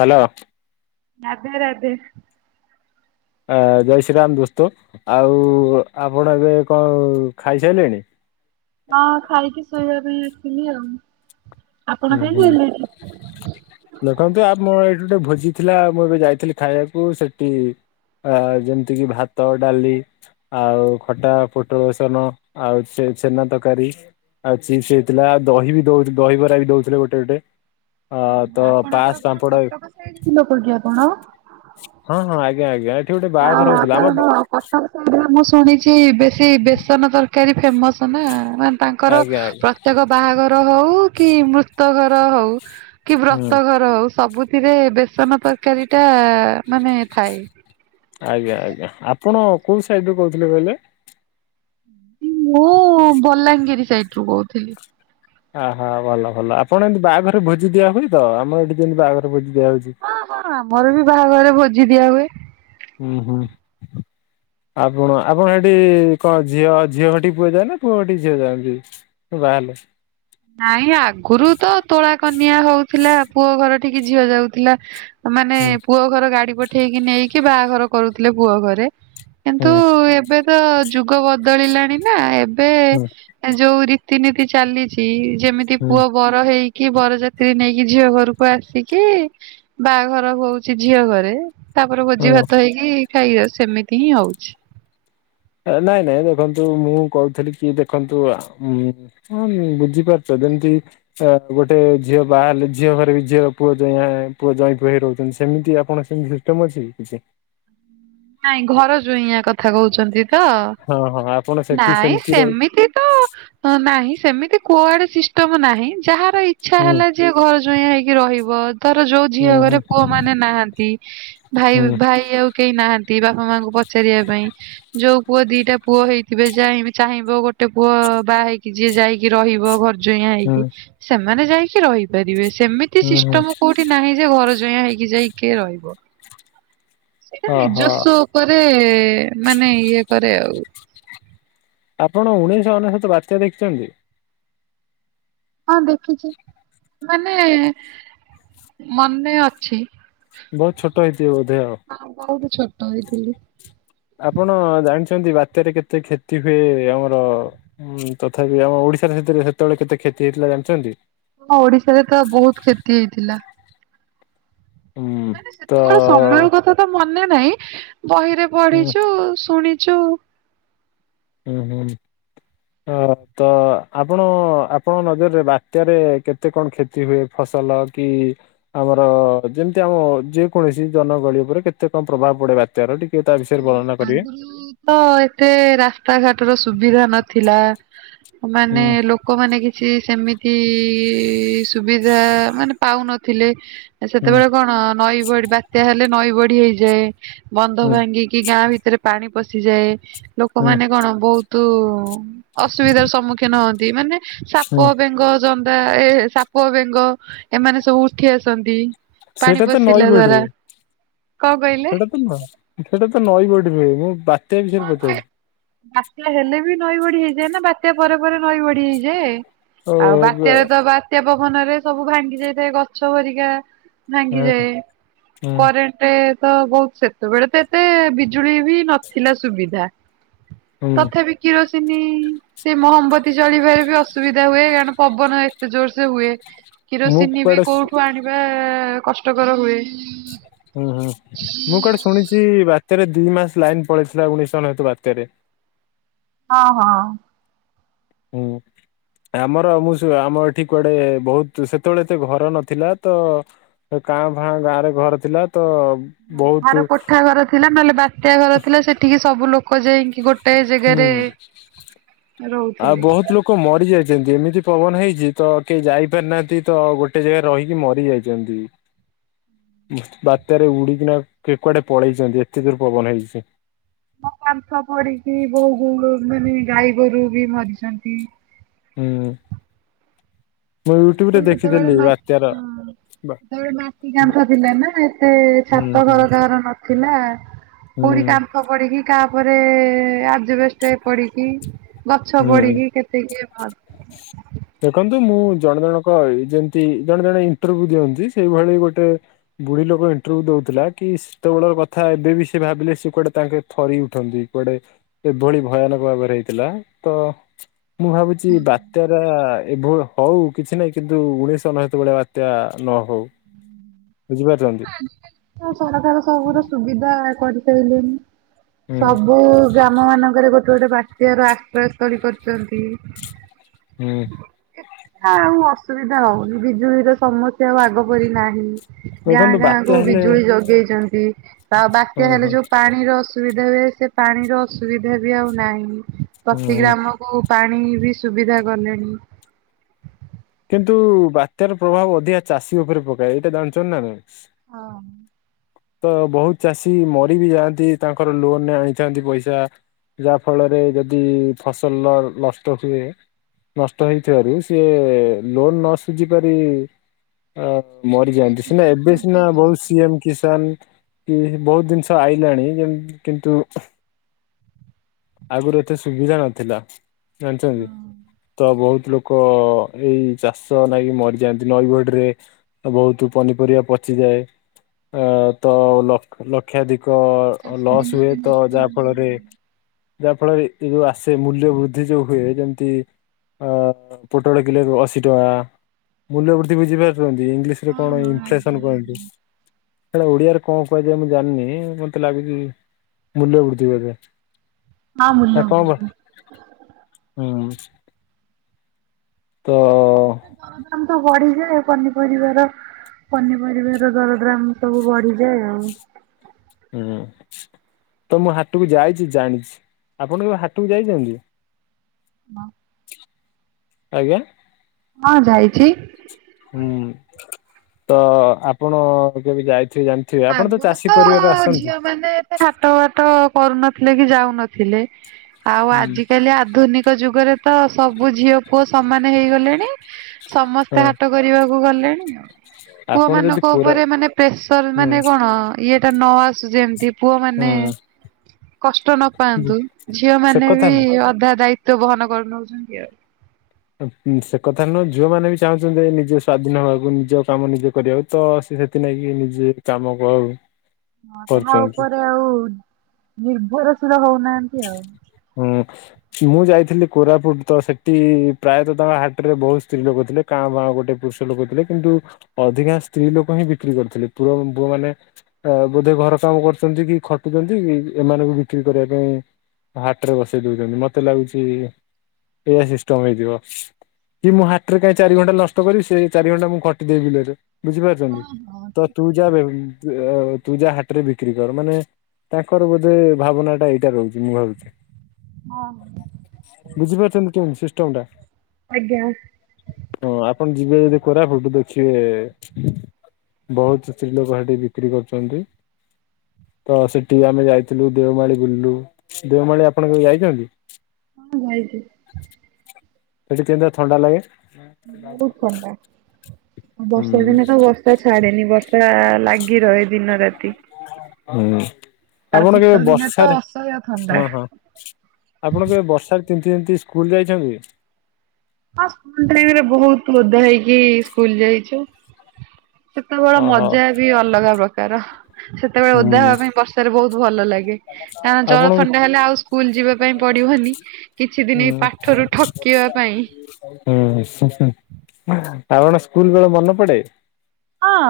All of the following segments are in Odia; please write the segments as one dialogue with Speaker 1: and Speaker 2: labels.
Speaker 1: ହ୍ୟାଲୋ
Speaker 2: ରାଧେ ରାଧେ
Speaker 1: ଆ ଜୟ ଶ୍ରୀରାମ ଦୋସ୍ତ ଆଉ ଆପଣ ଏବେ କଣ ଖାଇସାରିଲେଣି।
Speaker 2: ହଁ ଖାଇକି ଶୋଇବା ପାଇଁ ଆସିଲି ଆଉ- ଆପଣ
Speaker 1: ହୁଁ ହୁଁ
Speaker 2: ଖାଇସାରିଲେଣି?
Speaker 1: ଦେଖନ୍ତୁ ଆ ମୋ ଏଇଠି ଗୋଟେ ଭୋଜି ଥିଲା ମୁଁ ଏବେ ଯାଇଥିଲି ଖାଇବାକୁ ସେଠି- ଆ ଯେମିତି କିି ଭାତ, ଡାଲି, ଆଉ ଖଟା, ପୋଟଳ ବେସନ, ଆଉ ଛେନା ତରକାରୀ- ଆଉ ଚିପ୍ସ ହେଇଥିଲା ଆଉ ଦହି ବି ଦହିବରା ବି ଦଉଥିଲେ ଗୋଟେ ଗୋଟେ- ଅ ତ
Speaker 2: ଆପଣଙ୍କର
Speaker 1: ପାସ୍
Speaker 2: କଣ
Speaker 1: ପାମ୍ପଡ
Speaker 2: କଟକ ସାଇଡ କିଲୋ କରୁଛି ଆପଣ-
Speaker 1: ହଁ ହଁ ଆଜ୍ଞା ଆଜ୍ଞା ଏଠି ଗୋଟେ ବାହାଘର ହଉଥିଲା ଆମ-
Speaker 2: ଆଉ ମୁଁ ଶୁଣିଛି ବେଶୀ ବେସନ ତରକାରୀ ଫେମସ ନା ମ- ତାଙ୍କର
Speaker 1: ଆଜ୍ଞା ଆଜ୍ଞା
Speaker 2: ପ୍ରତ୍ୟେକ ବାହାଘର ହଉ କି ମୃତ ଘର ହଉ, କି
Speaker 1: ହୁଁ
Speaker 2: ବ୍ରତଘର ହଉ ସବୁଥିରେ ବେସନ ତରକାରୀ ଟା ମାନେ ଥାଏ।
Speaker 1: ଆଜ୍ଞା ଆଜ୍ଞା ଆପଣ କୋଉ ସାଇଡ ରୁ କହୁଥିଲେ କହିଲେ।
Speaker 2: ମୁଁ ବଲାଙ୍ଗିର ସାଇଡ ରୁ କହୁଥିଲି।
Speaker 1: ଆହୋ ଭଲ ଭଲ ଆପଣ ଏମତି ବାହାଘରେ ଭୋଜି ଦିଆ ହୁଏ ତ ଆମର ଏଠି ଯେମିତି ବାହାଘରେ ଭୋଜି ଦିଆ ହଉଛି।
Speaker 2: ଆମର ବି ବାହାଘର ଭୋଜି ଦିଆ ହୁଏ।
Speaker 1: ହୁଁ ହୁଁ। ଆପଣ ଆପଣ ସେଠି କଣ ଝିଅ ଝିଅ ସେଠି ପୁଅ ଯାଏ ନା ପୁଅଠିକି ଝିଅ ଯାଆନ୍ତି। ବାହା ହେଲେ
Speaker 2: ନାଇଁ ଆଗରୁ ତ ତୋଳା କନିଆ ହଉଥିଲା ପୁଅ ଘର ଠିକି ଝିଅ ଯାଉଥିଲା। ମାନେ
Speaker 1: ହୁଁ
Speaker 2: ପୁଅ ଘର ଗାଡି ପଠେଇକି ନେଇକି ବାହାଘର କରୁଥିଲେ ପୁଅ ଘରେ-
Speaker 1: ହୁଁ
Speaker 2: କିନ୍ତୁ ଏବେ ତ ଯୁଗ ବଦଳିଲାଣି ନା ଏବେ-
Speaker 1: ହୁଁ
Speaker 2: ଯୋଉ ରୀତିନୀତି ଚାଲିଛି ଯେମିତି ପୁଅ? ବର ହେଇକି ବରଯାତ୍ରୀ ନେଇକି ଝିଅ ଘରକୁ ଆସିକି- ବାହାଘର ହଉଛି ଝିଅ ଘରେ ତାପରେ ଭୋଜି
Speaker 1: ହୁଁ।
Speaker 2: ଭାତ ହେଇକି ଖାଇକି ଯାଉଛି ସେମିତି ହିଁ ହଉଛି।
Speaker 1: ନାଇଁ ନାଇଁ ଦେଖନ୍ତୁ ମୁଁ କହୁଥିଲି କି ଦେଖନ୍ତୁ। ହଁ ବୁଝିପାରୁଛ ଯେମିତି- ଅ ଗୋଟେ ଝିଅ ବାହା ହେଲେ ଝିଅ ଘରେ ବି ଝିଅର ପୁଅ ପୁଅ ଜଇଁ ପୁଅ ହେଇ ରହୁଛନ୍ତି ସେମିତି ଆପଣ ସେମିତି- ଅଛି କି କିଛି-
Speaker 2: ନାଇଁ ଘର ଯୋୟନ୍ କଥା କହୁଛନ୍ତି। ତ
Speaker 1: ହଁ ହଁ ଆପଣ ସେଠି
Speaker 2: ନାଇଁ
Speaker 1: ରହୁ
Speaker 2: ସେମିତି ତ- ହଁ ନାହିଁ ସେମିତି କୁଆଡେ ସିଷ୍ଟମ ନାହିଁ ଯାହାର ଇଚ୍ଛା
Speaker 1: ହୁଁ
Speaker 2: ହେଲା। ଯିଏ ଘର ଯୋୟାନ ହେଇକି ରହିବ। ତାର ଯୋଉ ଝିଅ
Speaker 1: ହୁଁ
Speaker 2: ଘରେ
Speaker 1: ହୁଁ
Speaker 2: ପୁଅ ମାନେ ନାହାନ୍ତି ଭାଇ
Speaker 1: ହୁଁ
Speaker 2: ଭାଇ ଆଉ କେହି ନାହାନ୍ତି। କି ବାପା ମାଙ୍କୁ ପଚାରିବା ପାଇଁ ଯୋଉ ପୁଅ ଦିଟା ପୁଅ ହେଇଥିବେ ଯହି ଚାହିଁବ ଗୋଟେ ପୁଅ ବାହା ହେଇକି ଯିଏ ଯାଇକି ରହିବ ଘରେ। ଜୋୟାଁ
Speaker 1: ହୁଁ
Speaker 2: ହେଇକି ସେମାନେ ଯାଇକି ରହିପାରିବେ ସେମିତି
Speaker 1: ହୁଁ ହୁଁ।
Speaker 2: ସିଷ୍ଟମ କୋଉଠି ନାହିଁ ଯେ ଘର ଜୋୟାଁ ହେଇକି ଯାଇକି ରହିବ ସେଇଟା
Speaker 1: ଓହୋ
Speaker 2: ନିଜସ୍ଵ କରେ ମାନେ ଇଏ କରେ ଆଉ।
Speaker 1: ଆପଣ ଉଣେଇଶହ ଅନେଶ୍ୱତ ବାତ୍ୟା ଦେଖିଛନ୍ତି?
Speaker 2: ହଁ ଦେଖିଛି ମାନେ ମନେ ଅଛି।
Speaker 1: ବହୁତ ଛୋଟ ହେଇଥିବେ ବୋଧେ ଆଉ।
Speaker 2: ଆ ବହୁତ ଛୋଟ ହେଇଥିଲି।
Speaker 1: ଆପଣ ଜାଣିଛନ୍ତି ବାତ୍ୟାରେ କେତେ କ୍ଷତି ହୁଏ ଆମର? ହୁଁ ତଥାପି ଆମ ଓଡିଶାରେ ସେଥିରେ ସେତେବେଳେ କେତେ କ୍ଷତି ହେଇଥିଲା ଜାଣିଛନ୍ତି?
Speaker 2: ହଁ ଓଡିଶାରେ ତ ବହୁତ କ୍ଷତି ହେଇଥିଲା।
Speaker 1: ହୁଁ
Speaker 2: ମାନେ
Speaker 1: ତ
Speaker 2: ସେତେବେଳେ ସମୟର କଥା ତ ମନେ ନାହିଁ ବହିରେ
Speaker 1: ହୁଁ
Speaker 2: ପଢିଛୁ ଶୁଣିଛୁ
Speaker 1: ହୁଁ ହୁଁ। ହଁ ତ ଆପଣ ଆପଣଙ୍କ ନଜରରେ ବାତ୍ୟାରେ କେତେ କଣ କ୍ଷତି [unintelligible] ଫସଲ କି ଆମର ଯେମିତି ଆମ ଯେ କୌଣସି ଜନଗହଳି ଉପରେ କେତେ କଣ ପ୍ରଭାବ ପଡେ ବାତ୍ୟା ତେର ଟିକିଏ ତା ବିଷୟରେ ବର୍ଣନା କରିବେ
Speaker 2: ତ ଏତେ ରାସ୍ତାଘାଟର ସୁବିଧା ନଥିଲା ମାନେ
Speaker 1: ହୁଁ
Speaker 2: ଲୋକମାନେ କି ଛି ସେମିତି ସୁବିଧା ମାନେ ପାଉନଥିଲେ।
Speaker 1: ହୁଁ
Speaker 2: ସେତେବେଳେ କଣ ନଈ ବଡି ବାତ୍ୟା ହେଲେ ନଈ ବଢି ହେଇଯାଏ ବନ୍ଧ
Speaker 1: ହୁଁ
Speaker 2: ଭାଙ୍ଗି କି ଗାଁ ଭିତରେ ପାଣି ପଶିଯାଏ
Speaker 1: ହୁଁ
Speaker 2: ଲୋକମାନେ କଣ ବହୁତ ଅସୁବିଧାର ସମ୍ମୁଖୀନ ହୁଅନ୍ତି ମାନେ ସାପ
Speaker 1: ହୁଁ
Speaker 2: ବେଙ୍ଗ ଜନ୍ ଏ ସାପ ବେଙ୍ଗ ଏମାନେ ସବୁ ଉଠି ଆସନ୍ତି। ପାଣି
Speaker 1: ସେଇଟା ତ ନଈ
Speaker 2: ପଶିଲା ଦ୍ଵାରା କଣ କହିଲେ?
Speaker 1: ସେପଟେ ତ ନଈ ବଢି ହୁଏ ମୁଁ ବାତ୍ୟା ବିଷୟରେ ପଚାରଛିି
Speaker 2: ବାତ୍ୟା ହେଲେ ବି ନଈ ବଢି ହେଇଯାଏ ନା ବାତ୍ୟା ପରେ ପରେ ନଈ ବଢି ହେଇଯାଏ।
Speaker 1: ଓ
Speaker 2: ଆଉ ବାତ୍ୟାରେ ତ ବାତ୍ୟା ପବନରେ ସବୁ ଭାଙ୍ଗି ଯାଇଥାଏ ଗଛ ଭରିକା
Speaker 1: ହଁ
Speaker 2: ଭାଙ୍ଗିଯାଏ
Speaker 1: ହୁଁ
Speaker 2: କରେନ୍ ଗୋଟେ ତ ବହୁତ ସେତେବେଳେ ତ ଏତେ ବିଜୁଳି ବି ନ ଥିଲା ସୁବିଧା। ତଥାପି କିରୋସିନୀ ସେ ମହମବତି ଜଳିବାରେ ବି ଅସ୍ ଅସୁବିଧା ହୁଏ କାରଣ ପବନ ଏତେ ଜୋର ସେ ହୁଏ
Speaker 1: ହୁଁ ମୁଁ
Speaker 2: କିରୋସିନି ବି
Speaker 1: କୁଆଡେ
Speaker 2: କୋଉଠୁ ଆଣିବୁ [unintelligible] କଷ୍ଟକର ହୁଏ।
Speaker 1: ହୁଁ ହୁଁ ମୁଁ କୁଆଡେ ଶୁଣିଛି ବାତ୍ୟାରେ ଦି ମାସ ଲାଇନ ପଳେଇଥିଲା ଉଣେଇଶ ଅନେଶୋତ ବାତ୍ୟାରେ।
Speaker 2: ହଁ ହଁ।
Speaker 1: ହୁଁ। ଆମର ମୁଁ ଆମ ଏଠି କୁଆଡେ ବହୁତ ସେତେବେଳେ ଏତେ ଘର ନଥିଲା ତ ସେ କାଁ ଫାଁ ଗାଁ ରେ ଘର ଥିଲା ତ ବହୁତ
Speaker 2: ଯାହାର କୋଠା ଘର ଥିଲା ନହେଲେ ବାତ୍ୟା ଘର ଥିଲା ସେଠିକି ସବୁ ଲୋକ ଯାଇକି ଗୋ
Speaker 1: ହୁଁ ହୁଁ। ଆଉ
Speaker 2: ରହୁଥିଲେ।
Speaker 1: ବହୁତ ଲୋକ ଲୋକ ମରି ଯାଇଛନ୍ତି ଏମିତି ପବନ ହେଇଛି ତ କେହି ଯାଇପାରିନାହାନ୍ତି ତ ଗୋଟେ ଜାଗାରେ ରହିକି ମରି ଯାଇଛନ୍ତି। ବାତ୍ୟାରେ ଉଡିକିନା କିଏ କୁଆଡେ ପଳେଇଛନ୍ତି ଏତେ ଦୂର ପବନ ହେଇଛି।
Speaker 2: ମୋ କାନ୍ଥ ପଡିକି [unintelligible] ମାନେ ଗାଈ ଗୋରୁ ବି ମରିଛନ୍ତି।
Speaker 1: ହୁଁ। ମୁଁ ୟୁଟ୍ୟୁବରେ ଦେଖିଥିଲି ବାତ୍ୟାର ବା
Speaker 2: ତେବେଳେ ମାଟି କାନ୍ଥ ଥିଲା ନା ଏତେ
Speaker 1: ହୁଁ
Speaker 2: ଛାତ
Speaker 1: ହୁଁ
Speaker 2: ଘର କାହାର ନଥିଲା।
Speaker 1: ହୁଁ।
Speaker 2: ଖ ପଡିକି କାହା ଉପରେ ଆଜବେଷ୍ଟ ପଡିକି ଗଛ
Speaker 1: ହୁଁ।
Speaker 2: ପଡିକି କେତେ କିଏ ମ।
Speaker 1: ଦେଖନ୍ତୁ, ମୁଁ ଜଣ ଜଣକ ଯେମିତି ଜଣେ ଜଣେ ଇଣ୍ଟରଭିୟୁ ଦିଅନ୍ତି ସେଇ ଭଳି ଗୋଟେ। ବୁଢୀ ଲୋକ ଇଣ୍ଟରଭି୍ୟୁ ଦଉଥିଲା କି। ସେତେ ବେଳର କଥା ଏବେବି ସେ ଭାବିଲେ ସିଏ କୁଆଡେ ତାଙ୍କେ ଥରି ଉଠନ୍ତି କୁଆଡେ। ଏଭଳି ଭୟାନକ ଭାବରେ ହେଇଥିଲା ତ ମୁଁ ଭାବୁଚି ବାତ୍ୟାଟା। ଏଭଳି, ହଉ କିଛି ନାହିଁ କିନ୍ତୁ ଉଣେଇଶ ଅନେଶୋତ ଭଳିଆ ବାତ୍ୟା ନ ହଉ। ବୁଝିପାରୁଚନ୍ତି।
Speaker 2: ସରକାର ସବୁୁର ସୁବିଧା କରିସାଇଲେଣି।
Speaker 1: ହୁଁ
Speaker 2: ସବୁ ଗ୍ରାମ ମାନଙ୍କରେ ଗୋଟେ ଗୋଟେ ବାତ୍ୟା ର ଆଶ୍ରୟ ସ୍ଥଳୀ କରିଚନ୍ତି।
Speaker 1: ହୁଁ।
Speaker 2: ଆଉ ଅସୁବିଧା ହଉନି, ବିଜୁଳିର ସମସ୍ୟା ଆଉ ଆଗ ପରି ନାହିଁ। ଗାଁ
Speaker 1: ଦେଖନ୍ତୁ
Speaker 2: ଗାଁ
Speaker 1: ବାତ୍ୟା
Speaker 2: କୁ
Speaker 1: ହେଲେ
Speaker 2: ବିଜୁଳି ଯୋଗେଇଚନ୍ତି, ତ
Speaker 1: ହଁ
Speaker 2: ବାତ୍ୟା ହେଲେ
Speaker 1: ହଁ
Speaker 2: ଯୋଉ ପାଣିର। ଅସୁବିଧା ହୁଏ, ସେ ପାଣିର ଅସୁବିଧା ବି ଆଉ ନାହିଁ ପ୍ରତି
Speaker 1: ହୁଁ।
Speaker 2: ଗ୍ରାମ। ପାଣି ବି ସୁବିଧା କଲେଣି।
Speaker 1: କିନ୍ତୁ ବାତ୍ୟାର ପ୍ରଭାବ ଅଧିକା ଚାଷୀ ଉପରେ ପକାଏ, ଏଇଟା ଜାଣିଚନ୍ତି ନା ନାହିଁ?
Speaker 2: ହଁ।
Speaker 1: ତ ବହୁତ୍ ଚାଷୀ ମରି ବି ଯାଆନ୍ତି ତାଙ୍କର ଲୋନରେ ଆଣିଥାନ୍ତି ପଇସା। ଯାହା ଫଳରେ ଯଦି ଫସଲ ଲ ନଷ୍ଟ ହୁଏ। ନଷ୍ଟ ହେଇଥିବାରୁ ସିଏ। ଲୋନ ନ ସୁୁଝି ପାରି ମରିଯାଆନ୍ତି, ସିନା ଏବେ ସିନା ବହୁତ ସିଏ। କିଷାନ, କି ବହୁତ୍ ଜିନିଷ ଆଇଲାଣି କିନ୍ତୁ। ଆଗୁରୁ ଏତେ ସୁବିଧା ନଥିଲା ଜାଣିଚନ୍ତି, ତ ବହୁତ୍ ଲୋକ ଏଇ। ଚାଷ ନାଗି ମରି ଯାଆନ୍ତି, ନଈ ବଢ଼ିରେ ବହୁତ ପନିପରିବା ପଚି ଯାଏ। ଅ ତ ଲ ଲକ୍ଷାଧିକ।
Speaker 2: ଚାଷ
Speaker 1: ଲସ୍
Speaker 2: ବିଲ
Speaker 1: ହୁଏ
Speaker 2: ବି
Speaker 1: ତ
Speaker 2: ନଷ୍ଟ
Speaker 1: ଯାହା ଫଳରେ। ଯାହା ଫଳରେ ଏ ଯୋଉ ଆସେ ମୂଲ୍ୟ ବୃଦ୍ଧି ଯୋଉ ହୁଏ ଯେମିତି। ଅ ପୋଟଳ କିଲ ଏବେ ଅ। ଟଙ୍କା, ମୂଲ୍ୟ ବୃଦ୍ଧି ବୁଝିପାରୁଚିନ୍ତି ଇଂଲିଶରେ କଣ
Speaker 2: ହଁ ଆଜ୍ଞା
Speaker 1: ଇନଫ୍ଲେସନ କହନ୍ତି।
Speaker 2: ଆଜ୍ଞା।
Speaker 1: ସେଇଟା ଓଡିଆରେ କଣ କୁହାଯାଏ ମୁଁ ଜାଣିନି ମତେ ଲାଗୁଚି ମୂଲ୍ୟ ବୃଦ୍ଧି ବୋଧେ।
Speaker 2: ହଁ ମୂଲ୍ୟ
Speaker 1: କଣ କରୁଚ, ହୁଁ। ତ।
Speaker 2: ଦରଦାମ ତ ବଢିଯାଏ ପନିପରିବାର। ପନିପରିବା ର ଦରଦ୍ରାମ ସବୁ ବଢିଯାଏ ଆଉ।
Speaker 1: ହୁଁ। ତ ମୁଁ ହାଟକୁ ଯାଇଚି ଜାଣିଚି, ଆପଣ କେବେ ହାଟୁକୁ ଯାଇଚନ୍ତି?
Speaker 2: ହଁ।
Speaker 1: ଆଜ୍ଞା।
Speaker 2: ହଁ ଯାଇଚି।
Speaker 1: ହୁଁ, ତ ଆପଣ କେବେ ଯାଇଥିବେ ଜାଣି।
Speaker 2: ଆଗୁରୁ ତ ଝିଅ ମାନେ। ହାଟ ବାଟ କରୁନଥିଲେ କି ଯାଉନଥିଲେ ଆଉ
Speaker 1: ହୁଁ
Speaker 2: ଆଜିକାଲି ଆଧୁନିକ। ଯୁଗରେ ତ ସବୁ ଝିଅ ପୁଅ ସମାନ ହେଇଗଲେଣି। ସମସ୍ତେ
Speaker 1: ହଁ
Speaker 2: ହାଟ। କରିବାକୁ ଗଲେଣି ଆଉ।
Speaker 1: ଆପଣ ଯଦି
Speaker 2: ପୁଅମାନଙ୍କ
Speaker 1: କୋରା
Speaker 2: ଉପରେ ମାନେ ପ୍ରେସର।
Speaker 1: ହୁଁ
Speaker 2: ମାନେ କଣ ଇଏଟା ନ ଆସୁ ଯେମିତି। ପୁଅ ମାନେ
Speaker 1: ହୁଁ
Speaker 2: କଷ୍ଟ ନ ପାଆନ୍ତୁ, ଝିଅ
Speaker 1: ସେ
Speaker 2: ମାନେ
Speaker 1: କଥା
Speaker 2: ବି ଅଧା ଦାୟି। ତ ବହନ କରି ନଉଛନ୍ତି ଆଉ।
Speaker 1: ସେ କଥା ନୁହଁ ଝିଅ ମାନେ ବି ଚାହୁଁଛନ୍ତି ନିଜେ ସ୍ୱାଧୀନ ହବାକୁ ନିଜ କାମ ନିଜେ କରିବାକୁ। ତ ଅଛି ସେଥି ଲାଗି ନିଜେ କାମ
Speaker 2: ହଁ ଅନ୍ୟ
Speaker 1: କରୁଛନ୍ତି।
Speaker 2: ଉପରେ ଆଉ ନିର୍ଭର ଶୀଳ ହଉ ନାହାନ୍ତି ଆଉ।
Speaker 1: ହୁଁ। ମୁଁ ଯାଇଥିଲି କୋରାପୁଟ ତ ସେଠି ପ୍ରାୟତଃ ହାଟରେ ବହୁତ ସ୍ତ୍ରୀ ଲୋକ ଥିଲେ। କାଁ ବାଁ ଗୋଟେ ପୁରୁଷ ଲୋକ ଥିଲେ, କିନ୍ତୁ ଅଧିକା ସ୍ତ୍ରୀ ଲୋକ ହିଁ ବିକ୍ରି କରିଥିଲେ। ପୁଅ ପୁଅ ମାନେ ଆ ବୋଧେ ଘର କାମ କରୁଛନ୍ତି କି ଖଟୁଛନ୍ତି କି ଏମାନଙ୍କୁ ବିକ୍ରି କରିବା ପାଇଁ ହାଟରେ ବସେଇ ଦେଉଛନ୍ତି, ମୋତେ ଲାଗୁଛି ଏଇଆ ସିଷ୍ଟମ ହେଇଥିବ। କି ମୁଁ ହାଟରେ କାହିଁ ଚାରି ଘଣ୍ଟା ନଷ୍ଟ କରିବି ସେ ଚାରି ଘଣ୍ଟା ମୁଁ ଖଟିଦେବି ବିଲରେ। ବୁଝିପାରୁଛନ୍ତି ତ ତୁ ଯାହା ତୁ ଯା ହାଟରେ ବିକ୍ରି କର ମାନେ ତାଙ୍କର ବୋଧେ ଭାବନା ଟା ଏଇଟା ରହୁଛି ମୁଁ ଭାବୁଛି।
Speaker 2: ହଁ।
Speaker 1: ବୁଝିପାରୁଛନ୍ତି କେମିତି ସିଷ୍ଟମ ଟା?
Speaker 2: ଆଜ୍ଞା।
Speaker 1: ହଁ ଆପଣ ଯିବେ ଯଦି କୋରାପୁଟ ଦେଖିବେ। ବହୁତ ସ୍ତ୍ରୀ ଲୋକ ସେଠି ବିକ୍ରି କରୁଛନ୍ତି। ତ ସେଠି ଆମେ ଯାଇଥିଲୁ ଦେଓମାଳି ବୁଲିଲୁ। ଦେଓମାଳି ଆପଣ କେ ଯାଇଛନ୍ତି?
Speaker 2: ଜାଇଛିି।
Speaker 1: [unintelligible] ଥଣ୍ଡା ଲାଗେ।
Speaker 2: ବହୁତ ଥଣ୍ଡା।
Speaker 1: ହୁଁ
Speaker 2: ବର୍ଷା ଦିନେ ତ ବର୍ଷା ବର୍ଷା ଛାଡେନି ବର୍ଷା ଲାଗି ରହେ ଦିନ ରାତି।
Speaker 1: ହୁଁ
Speaker 2: ଆଉ
Speaker 1: ଆପଣ
Speaker 2: ଶୀତ
Speaker 1: କେବେ
Speaker 2: ଦିନେ ତ
Speaker 1: ବର୍ଷାରେ
Speaker 2: ଅସହ୍ୟ ଥଣ୍ଡା।
Speaker 1: ହଁ ହଁ ଆପଣ କେବେ ବର୍ଷା ରେ ତିନ୍ତି ତିନ୍ତି ସ୍କୁଲ ଯାଇଛନ୍ତି?
Speaker 2: ହଁ ସ୍କୁଲ ଟାଇମ ରେ ବହୁତ ଓଦା ହେଇକି ସ୍କୁଲ ଯାଇଛୁ। ସେତେବେଳେ
Speaker 1: ଓହୋ।
Speaker 2: ମଜା ବି ଅଲଗା ପ୍ରକାର ସେ ସେତେବେଳେ ଓଦା
Speaker 1: ହୁଁ।
Speaker 2: ହେବା ପାଇଁ ବର୍ଷାରେ ବହୁତ ଭଲ ଲାଗେ। କାରଣ ଜର
Speaker 1: ଆପଣଙ୍କୁ
Speaker 2: ଥଣ୍ଡା ହେଲେ ଆଉ ସ୍କୁଲ ଯିବା ପାଇଁ ପଡିବନି। କିଛି ଦିନ
Speaker 1: ହୁଁ
Speaker 2: ପାଠରୁ ଠକିବା ପାଇଁ।
Speaker 1: ହୁଁ ଆପଣ ସ୍କୁଲ ବେଳ ମନ ପଡେ?
Speaker 2: ହଁ।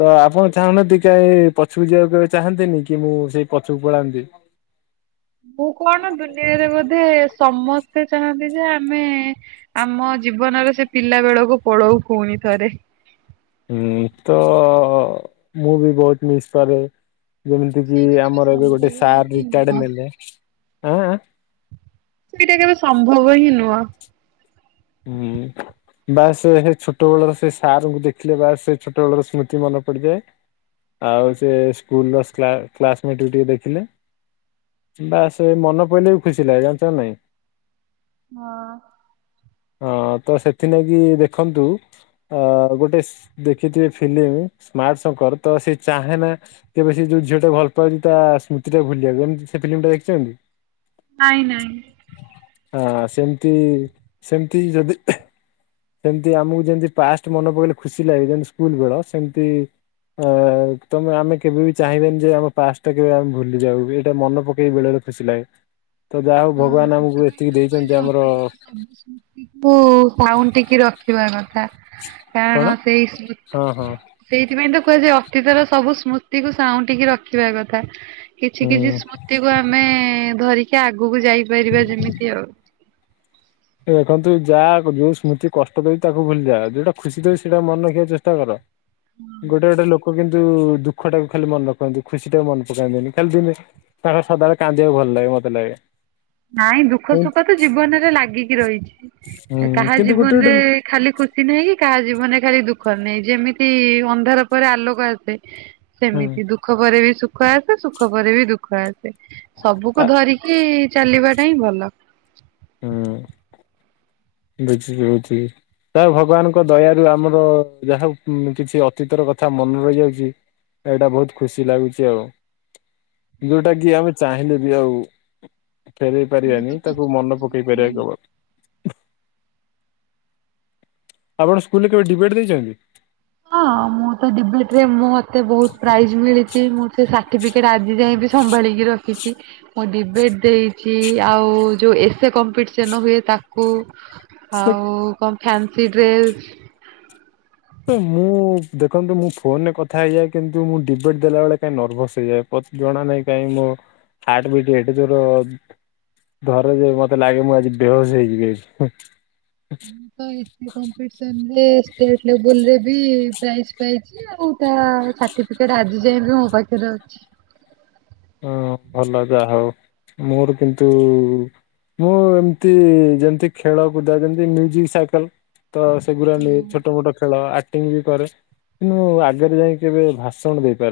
Speaker 1: ତ ଆପଣ ଚାହୁଁନାନ୍ତି କାହିଁ ପଛକୁ ଯିବାକୁ କେବେ ଚାହାଁନ୍ତିନି, କି ମୁଁ ସେଇ ପଛକୁ ପଳାନ୍ତି।
Speaker 2: ମୁଁ କଣ ଦୁନିଆରେ ବୋଧେ ସମସ୍ତେ ଚାହାନ୍ତି ଯେ ଆମେ ଆମ ଜୀବନର ସେ ପିଲା ବେଳକୁ ପଳଉ ପୁଣି ଥରେ।
Speaker 1: ହୁଁ ତ ମୁଁ ବି ବହୁତ ମିସ୍ କରେ। ଯେମିତି କି
Speaker 2: ସେଇଟା କେବେ
Speaker 1: ଆମର ଏବେ ଗୋଟେ
Speaker 2: ସମ୍ଭବ
Speaker 1: ସାର୍
Speaker 2: ହିଁ
Speaker 1: ରିଟାଡ
Speaker 2: ନୁହଁ।
Speaker 1: ନେଲେ ଅଁ
Speaker 2: ସେଇଟା କେବେ ସମ୍ଭବ ହିଁ ନୁହଁ।
Speaker 1: ହୁଁ। ବା ସେ ସେ ଛୋଟ ବେଳର ସେ ସାର୍ଙ୍କୁ ଦେଖିଲେ ବା ସେ ଛୋଟ ବେଳର ସ୍ମୃତି ମନେ ପଡିଯାଏ। ଆଉ ସେ ସ୍କୁଲର କ୍ଲାସମେଟ୍ ଟିକେ ଦେଖିଲେ। ବା ସେ ମନ ପଇଲେ ବି ଖୁସି ଲାଗେ ଜାଣିଛ ନାଇଁ।
Speaker 2: ହଁ।
Speaker 1: ହଁ ତ ସେଥିଲାଗି ଦେଖନ୍ତୁ ଅ ଗୋଟେ ଦେଖିଥିବେ ଫିଲ୍ମ ସ୍ମାର୍ଟ ଶଙ୍କର ତ ସେ ଚାହେଁ ନା କେବେ ସେ ଯୋଉ ଝିଅ ଟା ଭଲ ପାଉଛି ତା ସ୍ମୃତି ଟା ଭୁଲିବାକୁ ହେଲେ ସେ ଫିଲ୍ମ ଟା ଦେଖିଛନ୍ତି?
Speaker 2: ନାଇଁ ନାଇଁ।
Speaker 1: ଆ ସେମିତି ସେମତି ଯଦି। ସେମତି ଆମୁକୁ ଯେମତି ପାଷ୍ଟ ମନେ ପକେଇଲେ ଖୁସି ଲାଗେ ଯେମତି ସ୍କୁଲ ବେଳ ସେମତି। ଅ ତମେ ଆମେ କେବେ ବି ଚାହିଁବେନି ଯେ ଆମ ପାଷ୍ଟ ଟା କେବେ ଆମେ ଭୁଲି ଯାଉ ଏଇଟା ମନ ପକେଇ ବେଳର। ଖୁସି ଲାଗେ ତ ଯାହା ହଉ
Speaker 2: ହଁ
Speaker 1: ଭଗବାନ ଆମୁକୁ
Speaker 2: ସେଥିପାଇଁ
Speaker 1: ଏତିକି ଦେଇଛନ୍ତି ଯେ ଆମର।
Speaker 2: ତିକୁ ସାଉଁଟିକି ରଖିବା କଥା
Speaker 1: କଣ
Speaker 2: କାରଣ ସେଇ ସ୍ମୁ
Speaker 1: ହଁ ହଁ
Speaker 2: ସେଇଥିପାଇଁ ତ କୁହାଯାଏ ଅତୀତର ସବୁ ସ୍ମୃତିକୁୁ ସାଉଁଟିକି ରଖିବା କଥା। କିଛି କିଛି
Speaker 1: ହୁଁ
Speaker 2: ସ୍ମୃତି କୁ ଆମେ ଧରିକି ଆଗକୁ ଯାଇପାରିବା ଯେମିତି ଆଉ।
Speaker 1: ଏ ଦେଖନ୍ତୁ ଯାହା ଯୋଉ ସ୍ମୃତି କଷ୍ଟ ଦଉଚି ତାକୁ ଭୁଲି ଯାଅ ଯୋଉଟା ଖୁସି ଦେଉଚି ସେଇଟା ମନେ ରଖିବାକୁ ଚେଷ୍ଟା କର। ଗୋଟେ ଗୋଟେ ଲୋ କ କିନ୍ତୁ ଦୁଃଖ ଟାକୁ ଖାଲି ମନେ ରଖନ୍ତି ଖୁସି ଟାକୁ ମନେ ପକାନ୍ତିନି ଖାଲି ଦିନେ। ତାଙ୍କର ସଦାବେଳେ କାନ୍ଦିବାକୁ ଭଲ ଲାଗେ ମତେ ଲାଗେ।
Speaker 2: ନାଇଁ ଦୁଃଖ
Speaker 1: ହୁଁ
Speaker 2: ସୁଖ ତ ଜୀବନରେ ଲାଗିକି ରହିଛି ଏ କାହା
Speaker 1: କିନ୍ତୁ ଗୋଟେ
Speaker 2: ଜୀବନରେ।
Speaker 1: ଗୋଟେ
Speaker 2: ଖାଲି ଖୁସି ନାହିଁ କି କାହା ଜୀବନରେ ଖାଲି ଦୁଃଖ ନାହିଁ ଯେମିତି ଅନ୍ଧାର ପରେ ଆଲୋକ ଆସେ।
Speaker 1: [inaudible]
Speaker 2: ସେମିତି ଦୁଃଖ ପରେ ବି ସୁଖ ଆସେ ସୁଖ ପରେ ବି ଦୁଃଖ ଆସେ ସବୁକୁ
Speaker 1: ଆ
Speaker 2: ଧରିକି। ଚାଲିବାଟା ହିଁ ଭଲ।
Speaker 1: ହଁ ବୁଝିଲି ବୁଝିଲି। ତାଉ ଭଗବାନଙ୍କ ଦୟାରୁ ଆମର ଯାହା କିଛି ଅତୀତର କଥା ମନେ ରହିଯାଉଛି। ଏଇଟା ବହୁତ୍ ଖୁସି ଲାଗୁଛି ଆଉ। ଯୋଉଟା କି ଆମେ ଚାହିଁଲେ ବି ଆଉ ଫେରେଇ ପାରିବାନି ତାକୁ ମନେ ପ [unintelligible] ଆପଣ ସ୍କୁଲରେ କେବେ ଡିବେଟ୍ ଦେଇଛନ୍ତି?
Speaker 2: ହଁ ମୁଁ ତ ଡିବେଟ୍ ରେ ମୁଁ ମତେ ବହୁତ ପ୍ରାଇଜ୍ ମିଳିଛି ମୁଁ। ସେ ସାର୍ଟିଫିକେଟ ଆଜି ଯାଏଁ ବି ସମ୍ଭାଳିକି ରଖିଛି। ମୁଁ ଡିବେଟ୍ ଦେଇଛି ଆଉ ଯୋଉ ଏସେ କମ୍ପିଟିସନ୍ ହୁଏ ତାକୁ। ଆଉ କଣ ଫ୍ୟାନ୍ସି ଡ୍ରେସ୍।
Speaker 1: ମୁଁ ଦେଖନ୍ତୁ ମୁଁ ଫୋନରେ କଥା ହେଇଯାଏ କିନ୍ତୁ ମୁଁ ଡିବେଟ୍ ଦେଲା ବଳେ କାହିଁ ନର୍ଭସ୍ ହେଇଯାଏ। ମତେ ଜଣା ନାହିଁ କାହିଁକି ମୋ ହାର୍ଟ ବିଟ ଏଡେ ଜୋର। ଧରେ ଯେ ମତେ ଲାଗେ ମୁଁ ଆଜି ବେହୋସ୍ ହେଇଯିବି।
Speaker 2: ତ ଏସେ କମ୍ପିଟ୍ସନ ଷ୍ଟେଟ ଲେବୁଲରେ ବି ପ୍ରାଇଜ୍ ପାଇଚି। କି ଆଉ କାହା ସାର୍ଟିଫିକେଟ ଆଜି ଯାଏଁବି ମୋ ପାଖରେ ଅଛି।
Speaker 1: ହଁ ଭଲ ଯାହା ହଉ ମୋର କିନ୍ତୁ। ମୁଁ ଏମତି ଯେମତି ଖେଳ କୁଦା ଯେମତି ମ୍ୟୁଜିକ୍ ସାଇକଲ୍। ତ ସେଗୁରା ନେଇ ଛୋଟ ମୋଟ ଖେଳ ଆକଟିଙ୍ଗ ବି କରେ କିନ୍ତୁ ଆଗେରେ ଯାଇ କେବେ ଭାଷଣ ଦେଇପାରେ